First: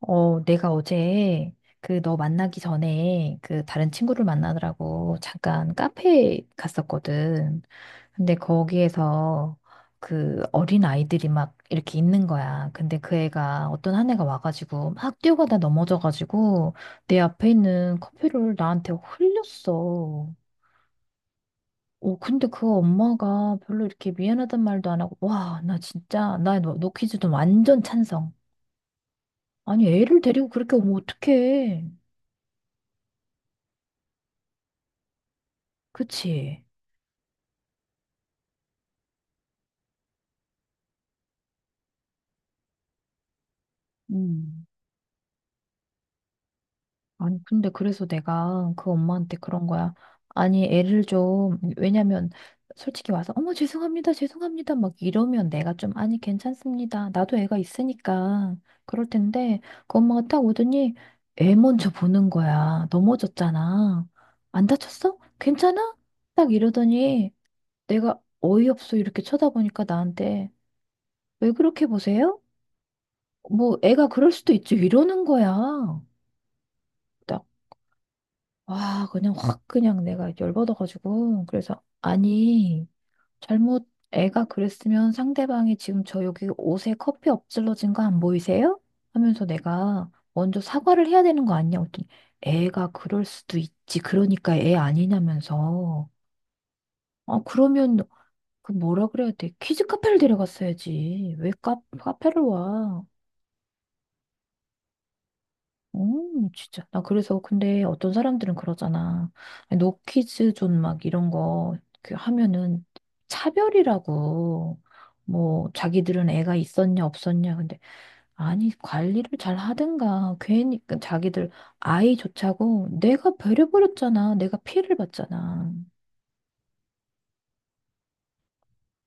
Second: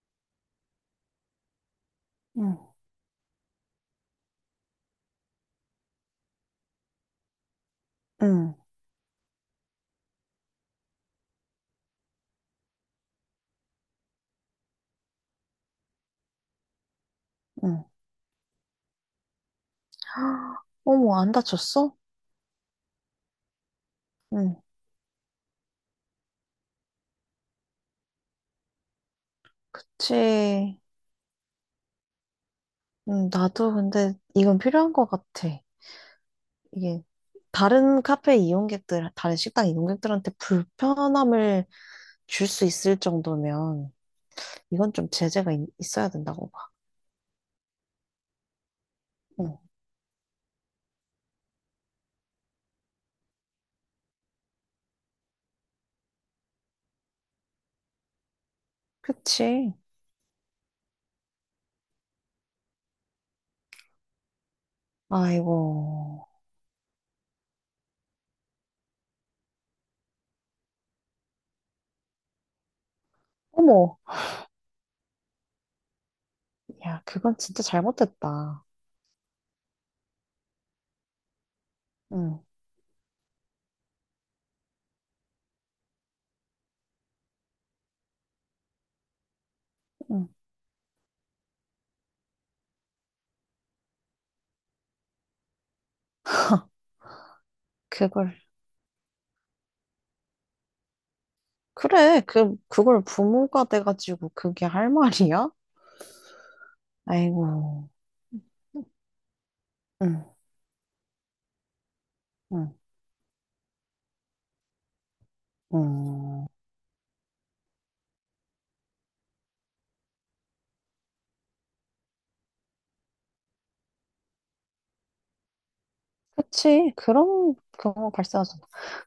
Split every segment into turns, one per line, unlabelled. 내가 어제 그 너
응,
만나기 전에 그 다른 친구를 만나느라고 잠깐 카페에 갔었거든. 근데
응,
거기에서 그 어린 아이들이 막 이렇게 있는 거야. 근데 그 애가 어떤 한 애가 와가지고 막 뛰어가다 넘어져가지고 내 앞에
응,
있는 커피를 나한테 흘렸어.
어머, 안 다쳤어?
근데 그 엄마가 별로 이렇게 미안하단
응.
말도 안 하고, 와, 나 진짜, 나너 너너 퀴즈 좀 완전 찬성. 아니, 애를 데리고 그렇게
그치.
오면 어떡해.
응, 나도 근데 이건 필요한 것 같아.
그치.
이게 다른 카페 이용객들, 다른 식당 이용객들한테 불편함을 줄 수 있을 정도면
음.
이건 좀 제재가 있어야 된다고 봐.
아니, 근데 그래서 내가 그 엄마한테
응.
그런 거야. 아니, 애를 좀, 왜냐면, 솔직히 와서, 어머, 죄송합니다, 죄송합니다, 막 이러면 내가 좀, 아니, 괜찮습니다. 나도 애가 있으니까. 그럴 텐데,
그치.
그 엄마가 딱 오더니, 애 먼저 보는 거야. 넘어졌잖아. 안 다쳤어? 괜찮아?
아이고.
딱 이러더니, 내가 어이없어, 이렇게 쳐다보니까 나한테, 왜 그렇게 보세요? 뭐,
어머.
애가 그럴 수도 있지, 이러는 거야.
야, 그건 진짜 잘못됐다.
와, 그냥 확 그냥 내가 열받아가지고. 그래서,
응,
아니, 잘못 애가 그랬으면 상대방이 지금 저 여기 옷에 커피 엎질러진 거 안 보이세요? 하면서 내가
응.
먼저 사과를 해야 되는 거 아니냐? 고랬더니 애가 그럴 수도 있지. 그러니까 애 아니냐면서. 아, 그러면
그걸.
그 뭐라 그래야 돼? 키즈 카페를 데려갔어야지. 왜
그래,
카페를
그걸
와?
부모가 돼가지고 그게 할 말이야?
진짜. 나 그래서 근데
아이고,
어떤 사람들은 그러잖아. 아니,
응,
노키즈 존 막 이런 거그
응,
하면은 차별이라고 뭐 자기들은
응.
애가 있었냐 없었냐 근데 아니 관리를 잘 하든가 괜히 그 자기들 아이조차고 내가 배려버렸잖아. 내가 피해를 봤잖아.
그치. 그런 경우 발생하죠.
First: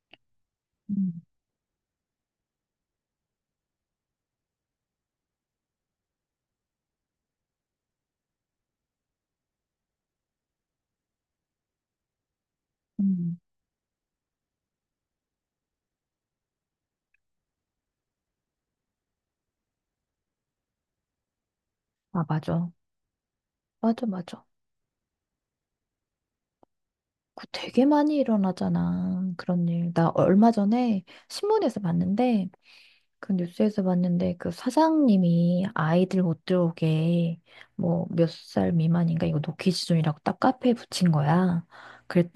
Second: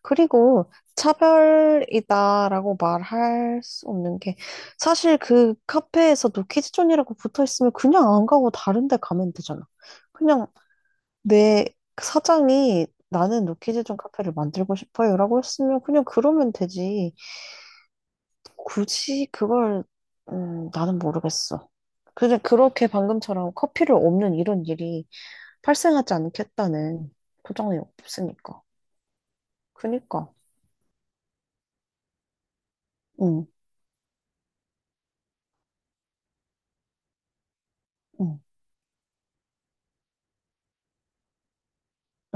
그리고
음,
차별이다라고 말할 수 없는 게 사실 그 카페에서도 키즈존이라고 붙어 있으면 그냥 안 가고 다른 데 가면 되잖아. 그냥 내 사장이
음.
나는 노키즈존 카페를 만들고 싶어요라고 했으면 그냥 그러면 되지. 굳이 그걸, 나는 모르겠어.
아,
근데
맞아.
그렇게 방금처럼 커피를
맞아,
없는
맞아.
이런 일이 발생하지 않겠다는
그
보장이
되게 많이
없으니까.
일어나잖아. 그런 일. 나
그니까.
얼마 전에 신문에서 봤는데 그
응,
뉴스에서 봤는데 그 사장님이 아이들 못 들어오게 뭐 몇
응,
살 미만인가 이거 노키 지존이라고 딱 카페에 붙인 거야.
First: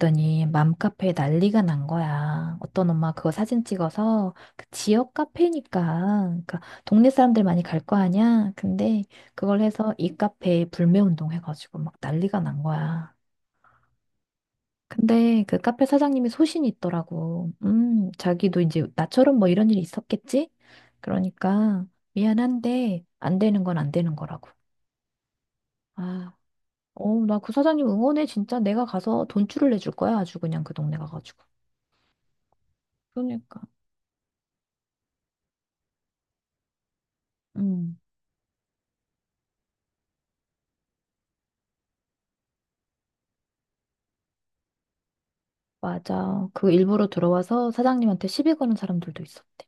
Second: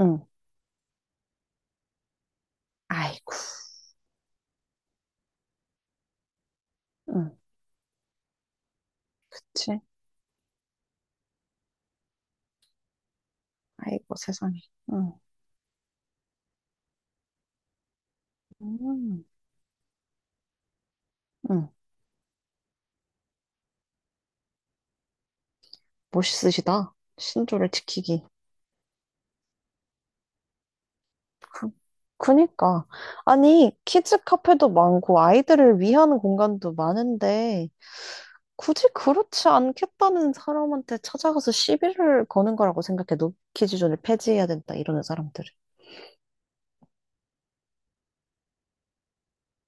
응.
맘카페에 난리가 난 거야. 어떤 엄마 그거
아이고.
사진 찍어서 그 지역 카페니까 그러니까 동네
응,
사람들 많이 갈 거 아니야. 근데 그걸
그치?
해서 이 카페에 불매운동 해가지고 막 난리가 난 거야.
아이고, 세상에. 응,
근데 그 카페 사장님이 소신이 있더라고. 자기도 이제
음,
나처럼 뭐 이런 일이 있었겠지?
응.
그러니까 미안한데 안 되는 건 안 되는 거라고. 아,
멋있으시다.
어, 나 그
신조를
사장님
지키기.
응원해. 진짜 내가 가서 돈줄을 내줄 거야. 아주 그냥 그 동네 가가지고.
그, 그니까.
그러니까.
아니, 키즈 카페도 많고, 아이들을 위한 공간도 많은데,
음,
굳이 그렇지 않겠다는 사람한테 찾아가서 시비를 거는 거라고 생각해. 노키 지존을 폐지해야 된다, 이러는 사람들은.
맞아. 그 일부러 들어와서 사장님한테 시비 거는 사람들도 있었대.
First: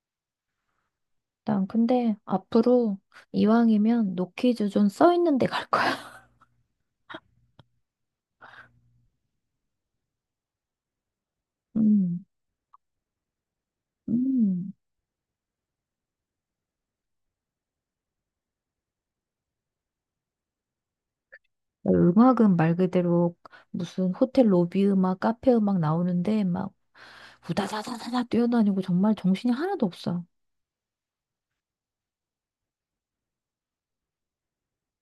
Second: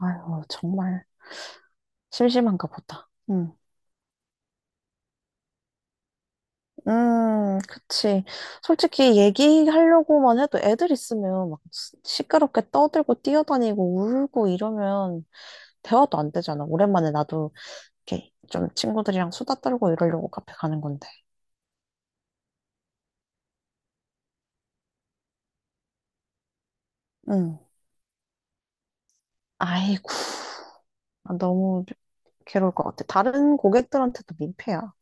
아유, 정말
난 근데
심심한가
앞으로
보다.
이왕이면 노키즈 존 써 있는 데 갈 거야.
그치. 솔직히 얘기하려고만 해도 애들 있으면 막
음,
시끄럽게 떠들고 뛰어다니고 울고
음.
이러면 대화도 안 되잖아. 오랜만에 나도 이렇게 좀 친구들이랑 수다 떨고 이러려고 카페 가는 건데.
음악은 말 그대로 무슨 호텔 로비 음악, 카페 음악 나오는데 막
음,
우다다다다다 뛰어다니고 정말 정신이 하나도
아이고,
없어.
아, 너무 괴로울 것 같아. 다른 고객들한테도 민폐야.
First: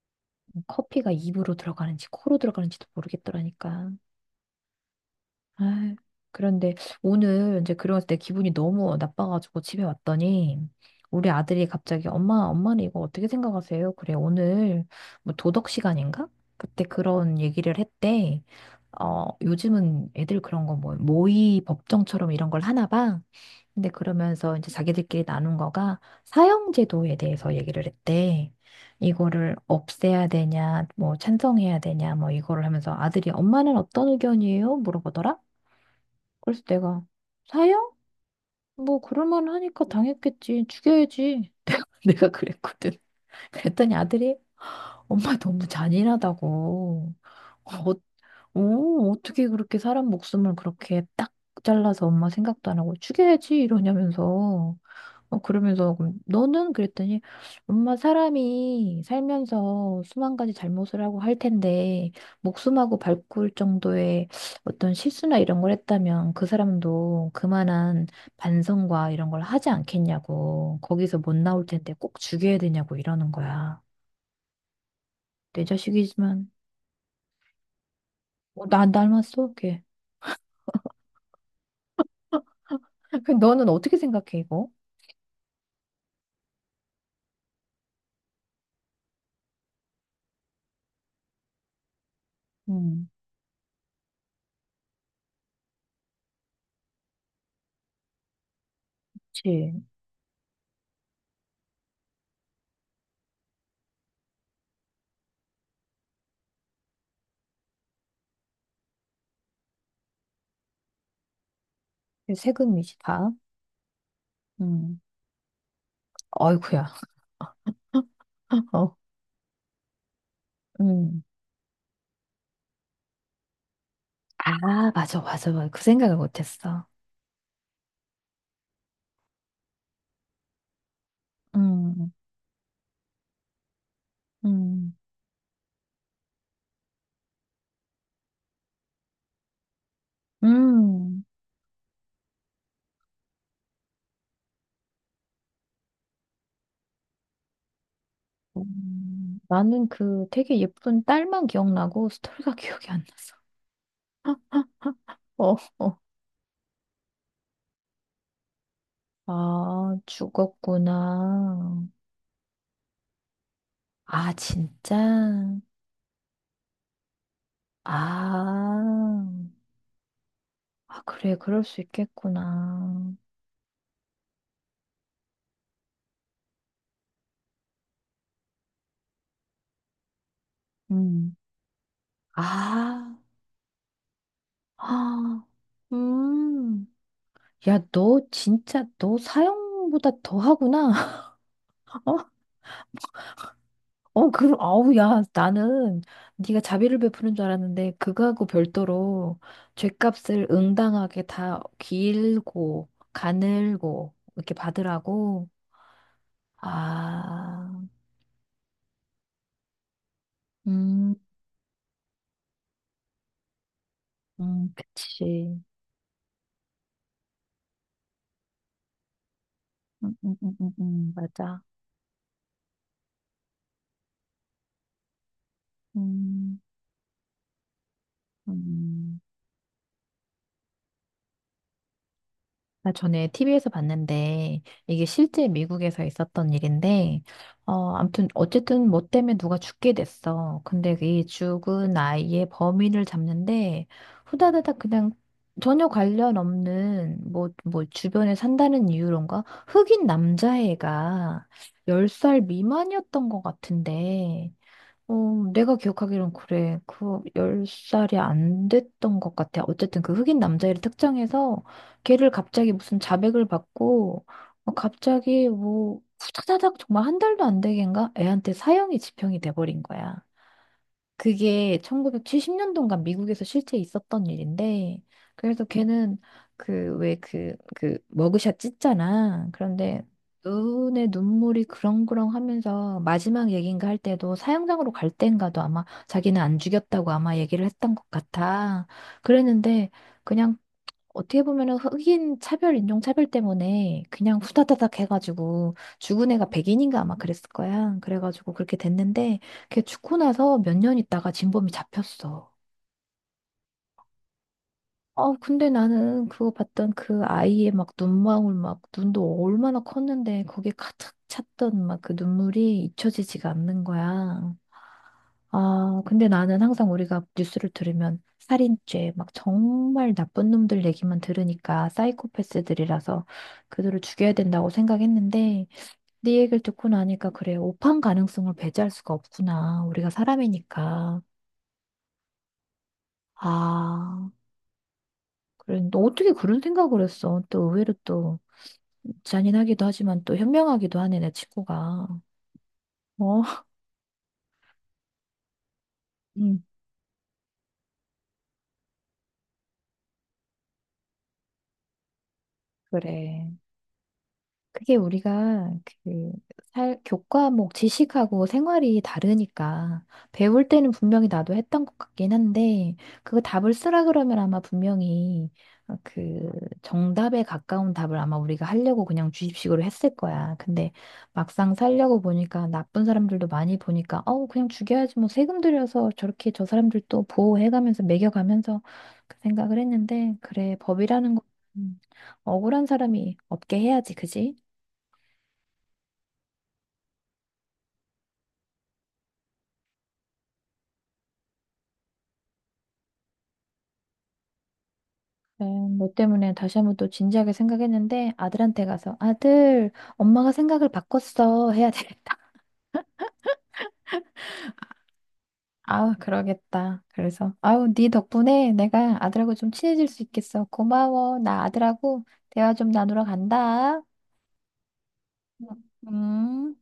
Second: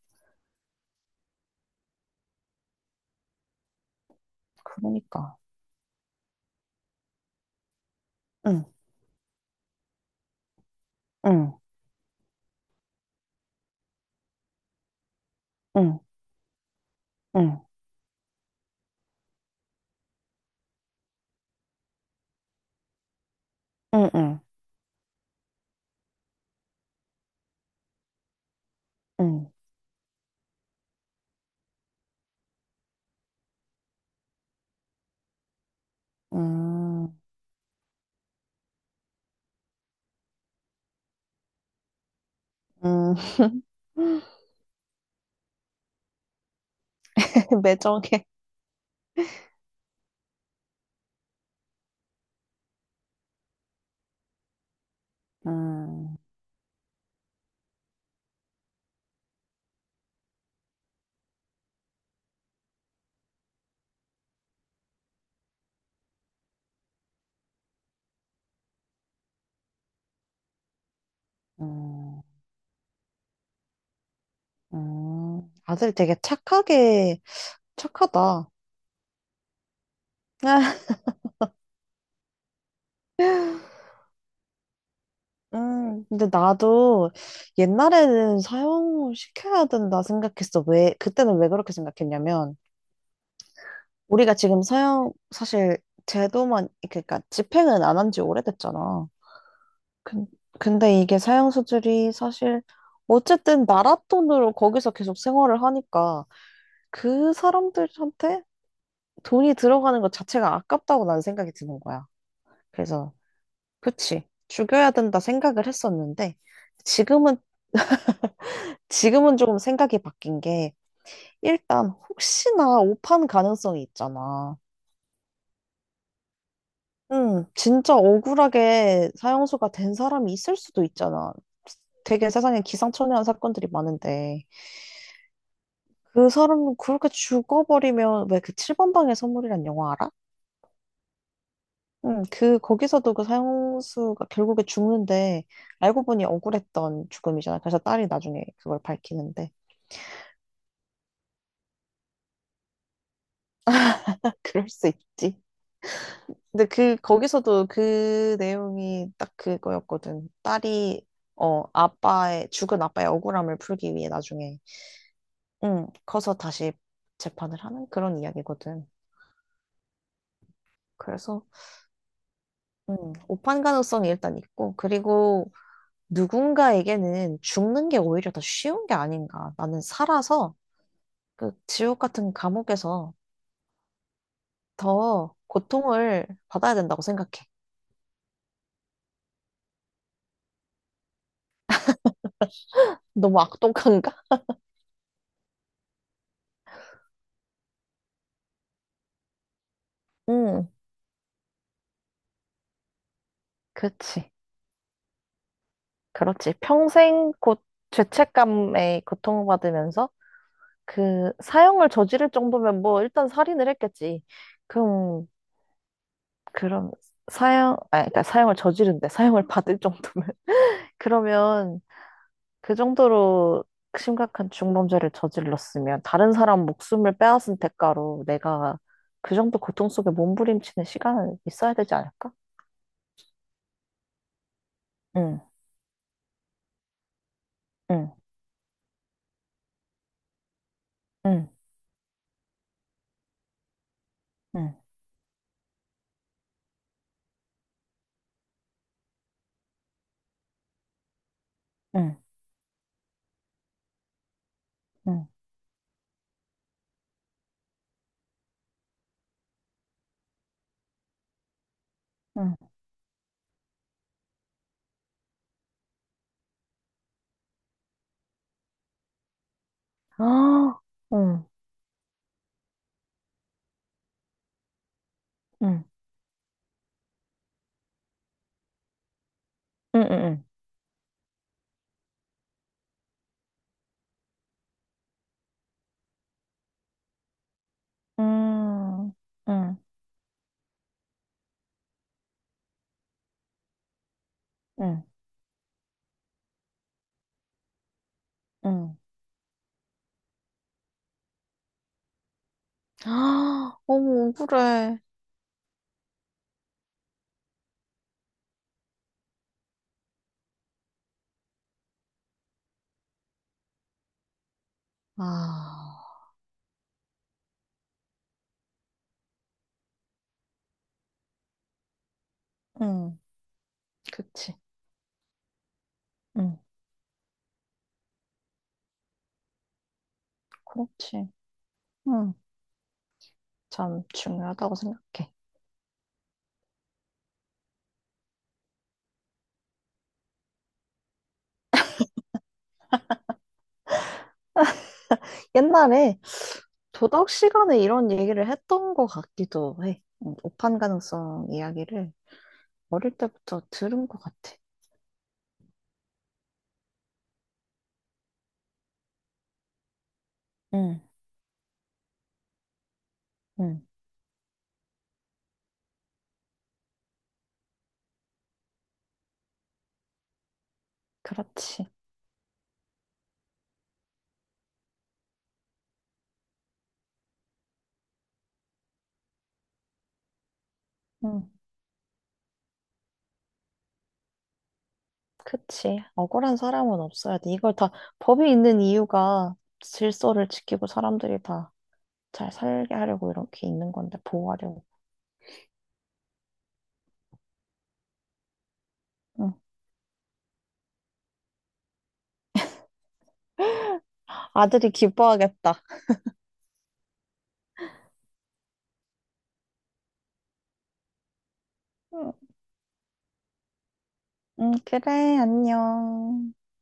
뭐 커피가 입으로 들어가는지 코로 들어가는지도 모르겠더라니까.
그러니까.
아유, 그런데 오늘 이제 그러고 내 기분이
응,
너무 나빠가지고 집에 왔더니 우리
응,
아들이 갑자기 엄마, 엄마는 이거 어떻게 생각하세요? 그래, 오늘 뭐 도덕
응,
시간인가? 그때 그런
응,
얘기를 했대. 어, 요즘은 애들 그런 거 뭐 모의 법정처럼 이런 걸 하나 봐. 근데
응, 응,
그러면서 이제 자기들끼리 나눈 거가 사형제도에 대해서 얘기를 했대.
응,
이거를 없애야 되냐, 뭐 찬성해야 되냐, 뭐 이거를 하면서 아들이 엄마는 어떤 의견이에요? 물어보더라. 그래서 내가
음,
사형? 뭐 그럴만 하니까 당했겠지. 죽여야지. 내가 그랬거든.
음,
그랬더니 아들이 엄마 너무 잔인하다고. 아, 어,
매정해.
오, 어떻게 그렇게 사람 목숨을 그렇게 딱 잘라서 엄마 생각도 안 하고 죽여야지 이러냐면서 그러면서 그럼
음,
너는 그랬더니 엄마 사람이 살면서 수만 가지 잘못을 하고 할 텐데 목숨하고 발꿀 정도의 어떤 실수나 이런 걸 했다면 그 사람도 그만한 반성과 이런 걸 하지 않겠냐고 거기서 못 나올 텐데 꼭
음,
죽여야 되냐고 이러는 거야. 내
아들 되게
자식이지만
착하게, 착하다.
어, 나 닮았어 걔. 그럼 너는 어떻게 생각해, 이거?
근데 나도 옛날에는 사형시켜야 된다 생각했어. 왜, 그때는 왜 그렇게 생각했냐면,
음,
우리가 지금 사형, 사실 제도만, 그러니까 집행은 안 한 지 오래됐잖아.
그치.
근- 근데 이게 사양수들이 사실 어쨌든 나라 돈으로 거기서 계속 생활을 하니까 그 사람들한테 돈이 들어가는 것 자체가 아깝다고 난 생각이 드는 거야.
세금이지,
그래서
다.
그치, 죽여야
음,
된다 생각을 했었는데
어이구야.
지금은
어.
지금은 조금 생각이 바뀐 게
음,
일단 혹시나 오판 가능성이 있잖아.
아, 맞아, 맞아, 맞아. 그 생각을 못했어.
진짜 억울하게 사형수가 된 사람이 있을 수도 있잖아.
음,
되게 세상에 기상천외한 사건들이 많은데.
음,
그 사람 그렇게 죽어버리면, 왜, 그 7번 방의 선물이란 영화 알아?
음.
응, 그 거기서도 그 사형수가 결국에 죽는데 알고 보니 억울했던 죽음이잖아. 그래서 딸이 나중에 그걸 밝히는데
나는 그 되게 예쁜 딸만 기억나고 스토리가 기억이 안 나서.
그럴 수 있지.
어, 어.
근데 그 거기서도 그 내용이 딱
아,
그거였거든. 딸이 어,
죽었구나.
아빠의 죽은 아빠의 억울함을 풀기 위해
아,
나중에
진짜?
응, 커서 다시 재판을 하는 그런
아,
이야기거든.
아, 그래,
그래서
그럴 수 있겠구나.
오판 가능성이 일단 있고, 그리고 누군가에게는 죽는 게 오히려 더 쉬운 게 아닌가. 나는 살아서
음.
그 지옥 같은 감옥에서
아.
더
아,
고통을 받아야
음.
된다고 생각해.
야, 너 진짜 너 사형보다 더 하구나. 어,
너무 악독한가?
어, 그럼 아우 야, 나는 네가 자비를 베푸는 줄 알았는데 그거하고 별도로 죗값을
응,
응당하게 다 길고 가늘고
그렇지.
이렇게 받으라고.
그렇지. 평생 곧
아,
죄책감에 고통받으면서
음,
그 사형을 저지를 정도면 뭐 일단 살인을 했겠지. 그럼
그치.
그럼 사형, 아니 그러니까 사형을 저지른데 사형을 받을 정도면
맞아.
그러면 그 정도로 심각한 중범죄를 저질렀으면 다른
음,
사람 목숨을 빼앗은 대가로 내가
음.
그 정도 고통 속에 몸부림치는 시간은 있어야 되지 않을까?
나 전에 TV에서 봤는데 이게
응,
실제 미국에서 있었던 일인데 어
응,
아무튼 어쨌든 뭐 때문에 누가 죽게 됐어. 근데 이
응,
죽은 아이의 범인을 잡는데
응,
후다다닥 그냥 전혀 관련 없는 뭐 주변에 산다는 이유론가 흑인 남자애가
응,
10살 미만이었던 것 같은데
응,
어, 내가 기억하기론 그래. 그 10살이 안 됐던 것 같아. 어쨌든 그 흑인 남자애를 특정해서 걔를
응.
갑자기 무슨 자백을 받고 어, 갑자기 뭐 후다다닥 정말 한 달도 안 되겠는가? 애한테 사형이 집행이 돼버린 거야.
아, 응,
그게 1970년도인가 미국에서 실제 있었던 일인데, 그래서
응,
걔는 머그샷 찢잖아. 그런데
응, 응,
눈에 눈물이 그렁그렁 하면서 마지막 얘기인가 할 때도 사형장으로 갈 때인가도 아마 자기는 안 죽였다고 아마 얘기를 했던 것 같아.
응, 응,
그랬는데, 그냥 어떻게 보면은 흑인 차별, 인종 차별 때문에 그냥
응,
후다다닥
응.
해가지고 죽은 애가 백인인가 아마 그랬을 거야. 그래가지고 그렇게
응.
됐는데 걔 죽고 나서 몇 년 있다가 진범이 잡혔어.
아, 어머, 억울해.
어, 근데 나는 그거 봤던 그 아이의 막 눈망울 막 눈도 얼마나 컸는데 거기에 가득 찼던 막 그 눈물이 잊혀지지가 않는 거야. 아, 근데
아,
나는 항상 우리가 뉴스를 들으면 살인죄, 막 정말 나쁜 놈들 얘기만 들으니까
응,
사이코패스들이라서 그들을 죽여야
그치.
된다고 생각했는데 네
응,
얘기를 듣고 나니까 그래, 오판 가능성을 배제할 수가 없구나. 우리가 사람이니까.
그렇지. 응, 참
아,
중요하다고 생각해.
그래. 너 어떻게 그런 생각을 했어? 또 의외로 또 잔인하기도 하지만 또 현명하기도 하네, 내 친구가. 어,
옛날에
음.
도덕 시간에 이런 얘기를 했던 것 같기도 해. 오판 가능성 이야기를 어릴
그래.
때부터 들은 것 같아.
그게 우리가 그 살, 교과목 지식하고 생활이 다르니까 배울 때는
응,
분명히 나도 했던 것 같긴 한데 그거 답을
응,
쓰라 그러면 아마 분명히 그 정답에 가까운 답을 아마 우리가 하려고 그냥 주입식으로 했을 거야. 근데 막상
그렇지.
살려고 보니까 나쁜 사람들도 많이 보니까 어 그냥 죽여야지 뭐 세금 들여서 저렇게 저 사람들 또 보호해가면서 매겨가면서 그 생각을 했는데 그래 법이라는 거
응,
억울한 사람이 없게 해야지 그지?
그치. 억울한 사람은 없어야 돼. 이걸 다, 법이 있는 이유가 질서를 지키고 사람들이 다 잘 살게 하려고 이렇게 있는 건데, 보호하려고.
네, 너 때문에 다시 한번 또 진지하게 생각했는데 아들한테 가서
응.
아들, 엄마가 생각을 바꿨어 해야 되겠다.
아들이 기뻐하겠다.
아 그러겠다. 그래서 아우, 네 덕분에 내가 아들하고 좀 친해질 수 있겠어. 고마워. 나 아들하고
응,
대화 좀 나누러 간다.
응, 그래, 안녕.
음.